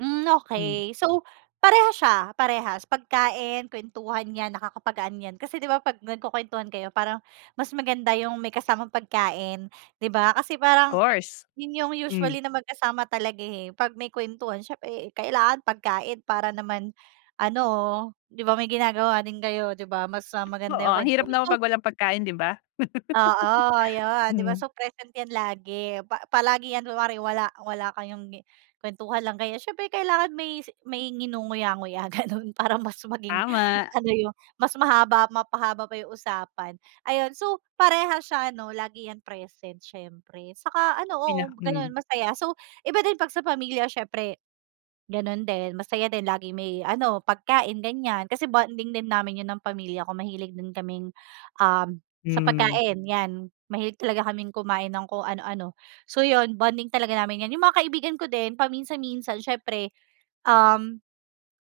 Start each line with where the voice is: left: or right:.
right: Hmm,
left: Hmm.
right: okay. So, parehas siya, parehas, pagkain, kuwentuhan 'yan, nakakapagaan 'yan. Kasi, 'di ba, pag nagkukuwentuhan kayo parang mas maganda 'yong may kasamang pagkain, 'di ba. Kasi parang
left: Course.
right: 'yon 'yong
left: Hmm.
right: usually na magkasama talaga, eh, pag may kuwentuhan, siyempre kailangan pagkain para naman ano, 'di ba, may ginagawa din kayo, 'di ba, mas, ah, maganda
left: Oo.
right: 'yong
left: Ang hirap
right: kwentuhan.
left: naman
right: So
left: pag walang pagkain, 'di ba?
right: Oo, ayun, 'di ba,
left: Mm.
right: so present 'yan lagi, pa palagi 'yan. Kunwari wala wala kayong gi kuwentuhan lang kayo, siyempre kailangan may si may nginunguya-nguya gano'n, para mas maging,
left: Tama.
right: ano 'yong mas mahaba mapahaba pa 'yong usapan. Ayun, so parehas siya ano, lagi 'yan present siyempre saka ano oo,
left: Pina hmm.
right: gano'n masaya. So, iba din pag sa pamilya siyempre gano'n din, masaya din lagi may ano, pagkain, ganiyan, kasi bonding din namin 'yon ng pamilya ko, mahilig din kaming um, sa
left: Hmm.
right: pagkain 'yan mahilig talaga kaming kumain ng kung ano-ano. So, 'yon bonding talaga namin yan. 'Yong mga kaibigan ko din paminsan-minsan siyempre, um,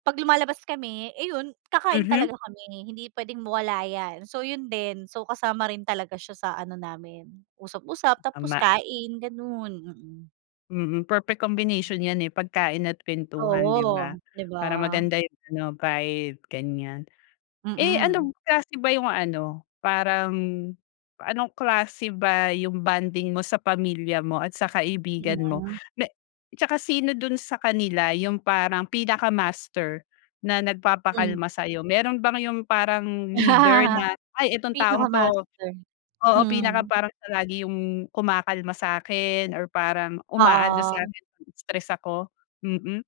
right: pag lumalabas kami, eh, 'yon kakain
left: Mhm.
right: talaga kami hindi pwedeng mawala 'yan. So, 'yon din, so kasama rin talaga siya sa ano namin, usap-usap tapos
left: Tama.
right: kain, gano'n. Mm.
left: Mm. Perfect combination 'yan, eh, pagkain at kwentuhan, 'di ba,
right: Oo, 'di ba?
left: para maganda 'yong ano, vibe, ganiyan. Eh, ano b
right: Mm.
left: klase ba 'yong ano, parang, anong klase ba 'yong bonding mo sa pamilya mo at sa kaibigan mo
right: Iinga
left: na 'tsaka sino do'n sa kanila 'yong parang pinaka-master na
right: Hmm.
left: nagpapakalma sa'yo? Meron bang 'yong parang leader na, ay itong taong 'to
right: Pinaka-master.
left: oo, pinaka
right: Mm.
left: parang siya lagi 'yong kumakalma sa'kin or parang umaalo
right: Oo.
left: sa'min pag-stress ako. Mm.